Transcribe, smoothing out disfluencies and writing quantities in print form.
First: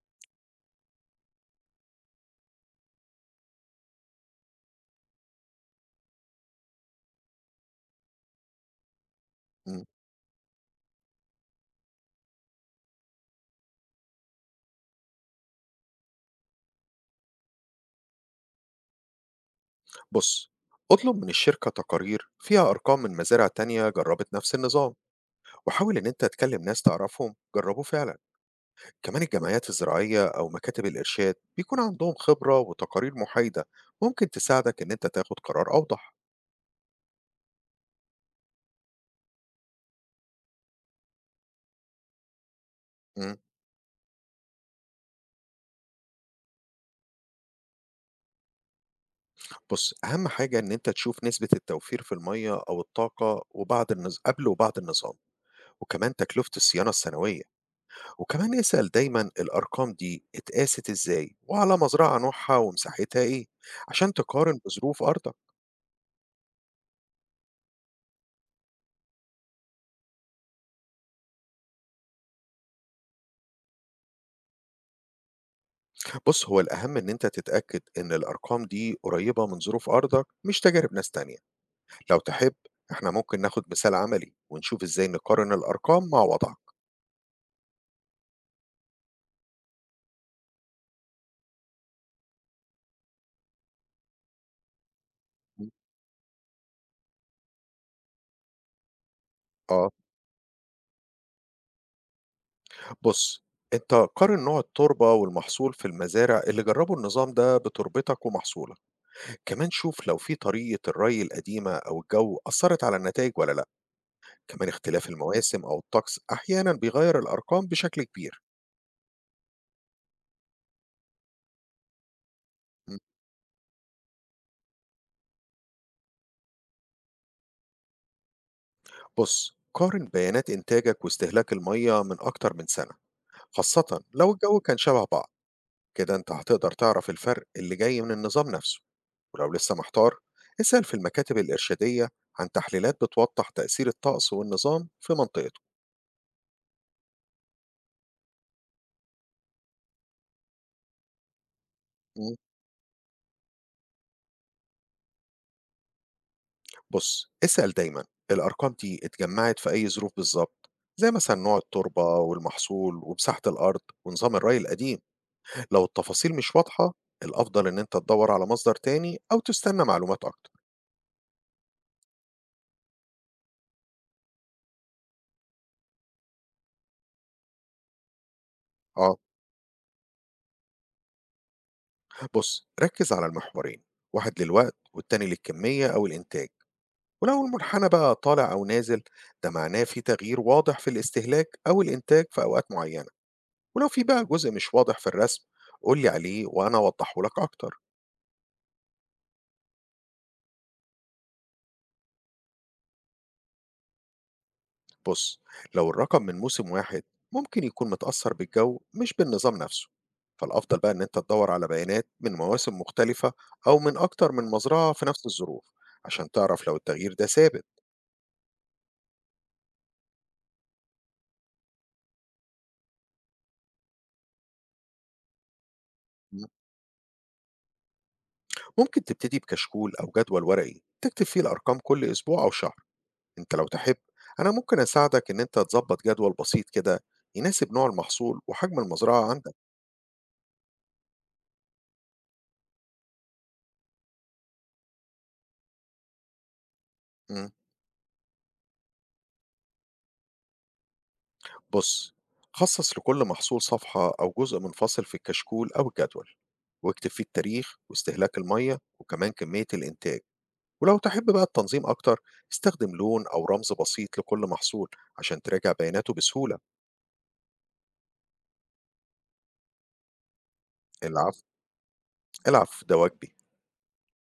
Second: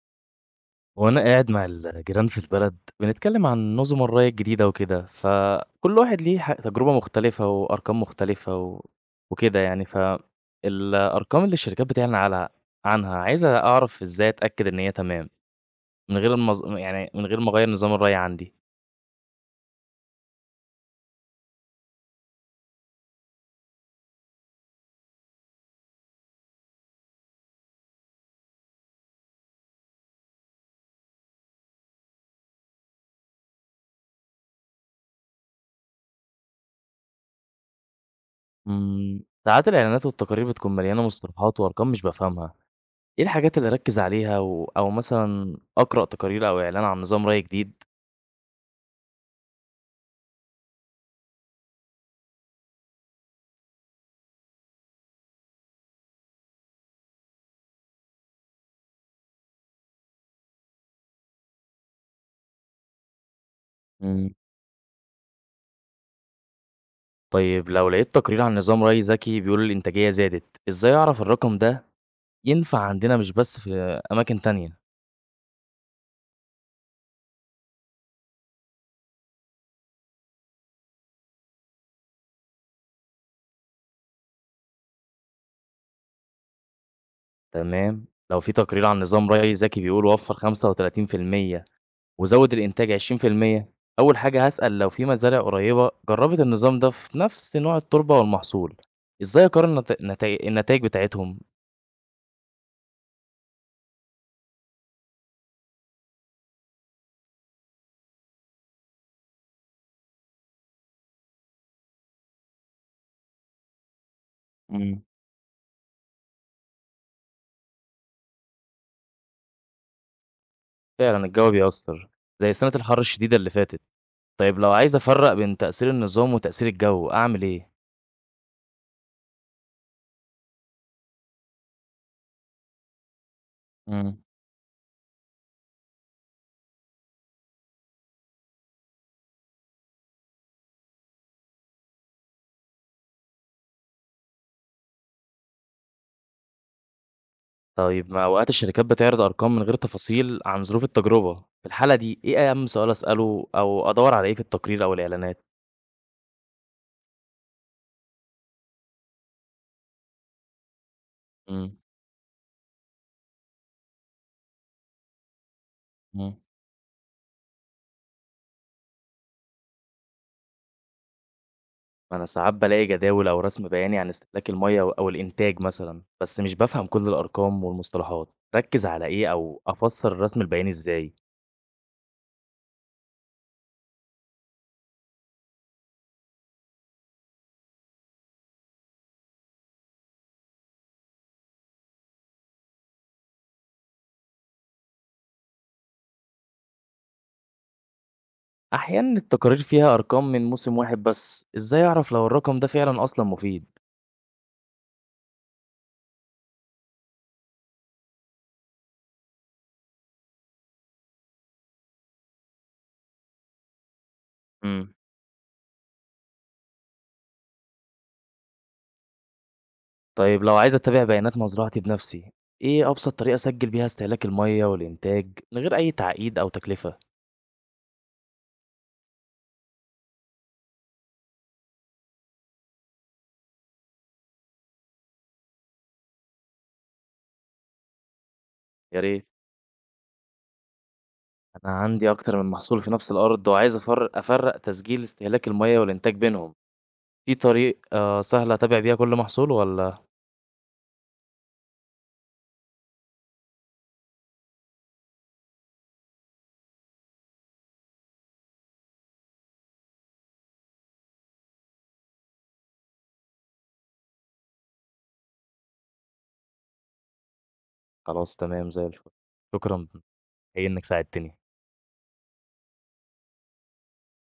وأنا قاعد مع الجيران في البلد بنتكلم عن نظم الري الجديدة وكده، فكل واحد ليه تجربة مختلفة وأرقام مختلفة وكده إمم. يعني، فالأرقام اللي الشركات بتعلن عنها، عايزة أعرف إزاي أتأكد إن هي تمام من غير يعني من غير ما أغير نظام الري عندي. بُص، اطلب من الشركة تقارير فيها أرقام من مزارع تانية جرّبت نفس النظام، وحاول إن أنت تكلم ناس تعرفهم جرّبوه فعلًا، كمان الجمعيات الزراعية أو مكاتب الإرشاد بيكون عندهم خبرة وتقارير محايدة ممكن تساعدك إن أنت تاخد قرار أوضح. ساعات الإعلانات والتقارير بتكون مليانة مصطلحات وأرقام مش بفهمها. إيه إمم. الحاجات اللي أركز عليها أو مثلا أقرأ تقارير أو إعلان عن نظام ري جديد؟ بُص، أهم حاجة إن أنت تشوف نسبة التوفير في المَيّة أو الطاقة وبعد قبل وبعد النظام، وكمان تكلفة الصيانة السنوية، وكمان اسأل دايمًا الأرقام دي اتقاست إزاي وعلى مزرعة نوعها ومساحتها إيه، عشان تقارن بظروف أرضك. طيب لو لقيت تقرير عن نظام ري ذكي بيقول الإنتاجية زادت، إزاي أعرف الرقم ده ينفع عندنا مش بس في أماكن تانية؟ بُص، هو الأهم إن أنت تتأكد إن الأرقام دي قريبة من ظروف أرضك مش تجارب ناس تانية. لو تحب إحنا ممكن ناخد مثال عملي ونشوف إزاي نقارن الأرقام مع وضعك. تمام، لو في تقرير عن نظام ري ذكي بيقول وفر 35% وزود الإنتاج 20%، أول حاجة هسأل لو في مزارع إمم. قريبة جربت النظام ده في نفس نوع التربة والمحصول، إزاي أقارن آه. نت- نتائج النتائج بتاعتهم؟ بُص، أنت قارن نوع التربة والمحصول في المزارع اللي جرّبوا النظام ده بتربتك ومحصولك، كمان شوف لو في طريقة الري القديمة أو الجو أثّرت على النتايج والّا لأ، كمان مم. اختلاف المواسم أو الطقس أحيانًا بيغيّر الأرقام بشكل كبير. فعلا الجو بيأثر، زي سنة إمم. الحر الشديدة اللي فاتت. طيب لو عايز أفرق بين تأثير النظام وتأثير الجو أعمل إيه؟ بُص، قارن بيانات إنتاجك واستهلاك المَيّة من أكتر من سَنة، خاصةً مم. لو الجو كان شبه بعض، كده أنت هتقدر تعرف الفرق اللي جاي من النظام نفسه. ولو لسه محتار، اسأل في المكاتب الإرشادية عن تحليلات بتوضح تأثير الطقس والنظام في منطقته. طيب ما أوقات الشركات بتعرض أرقام من غير تفاصيل عن ظروف التجربة، في الحالة دي مم. إيه أهم سؤال أسأله أو أدوّر على إيه في التقرير أو الإعلانات؟ بص، اسأل دايما الأرقام دي اتجمعت في أي ظروف بالظبط، زي مثلا نوع امم. التربة والمحصول ومساحة الأرض ونظام الري القديم. لو التفاصيل امم. مش واضحة، الأفضل إن أنت تدور على مصدر تاني أو تستنى معلومات أكتر. أنا ساعات بلاقي جداول أو رسم بياني عن استهلاك المية أو الإنتاج مثلًا، بس مش بفهم كل الأرقام والمصطلحات، ركز على آه. إيه أو أفسر الرسم البياني إزاي؟ بص، ركز على المحورين، واحد للوقت والتاني للكمية أو الإنتاج، ولو المنحنى بقى طالع أو نازل ده معناه في تغيير واضح في الاستهلاك أو الإنتاج في أوقات معينة. ولو في بقى جزء مش واضح في الرسم، قول لي عليه وأنا أوضحه لك أكتر. أحيانًا التقارير فيها أرقام من موسم واحد بس، إزاي أعرف لو الرقم ده فعلًا أصلًا مفيد؟ بص، لو الرقم من موسم واحد ممكن يكون متأثر بالجو مش بالنظام نفسه، فالأفضل بقى إن أنت تدور على بيانات من مواسم مختلفة أو من أكتر من مزرعة في نفس الظروف، عشان تعرف لو التغيير ده ثابت. طيب لو عايز أتابع بيانات مزرعتي بنفسي، إيه أبسط طريقة أسجل بيها استهلاك المية والإنتاج من غير أي تعقيد أو تكلفة؟ ممكن تبتدي بكشكول أو جدول ورقي تكتب فيه الأرقام كل أسبوع أو شهر. أنت لو تحب، أنا ممكن أساعدك إن أنت تظبط جدول بسيط كده يناسب نوع المحصول وحجم يا ريت. المزرعة عندك. أنا عندي أكتر من محصول في نفس الأرض وعايز أفرق تسجيل استهلاك المية والإنتاج بينهم، في مم. طريقة سهلة أتابع بيها كل محصول ولا؟ بص، خصص لكل محصول صفحة أو جزء منفصل في الكشكول أو الجدول، واكتب فيه التاريخ واستهلاك المية وكمان كمية الإنتاج. ولو تحب بقى التنظيم أكتر، استخدم لون أو رمز بسيط لكل محصول عشان تراجع بياناته بسهولة. خلاص تمام زي الفل؟ شكرا، إيه إنك ساعدتني. العفو، العفو ده واجبي.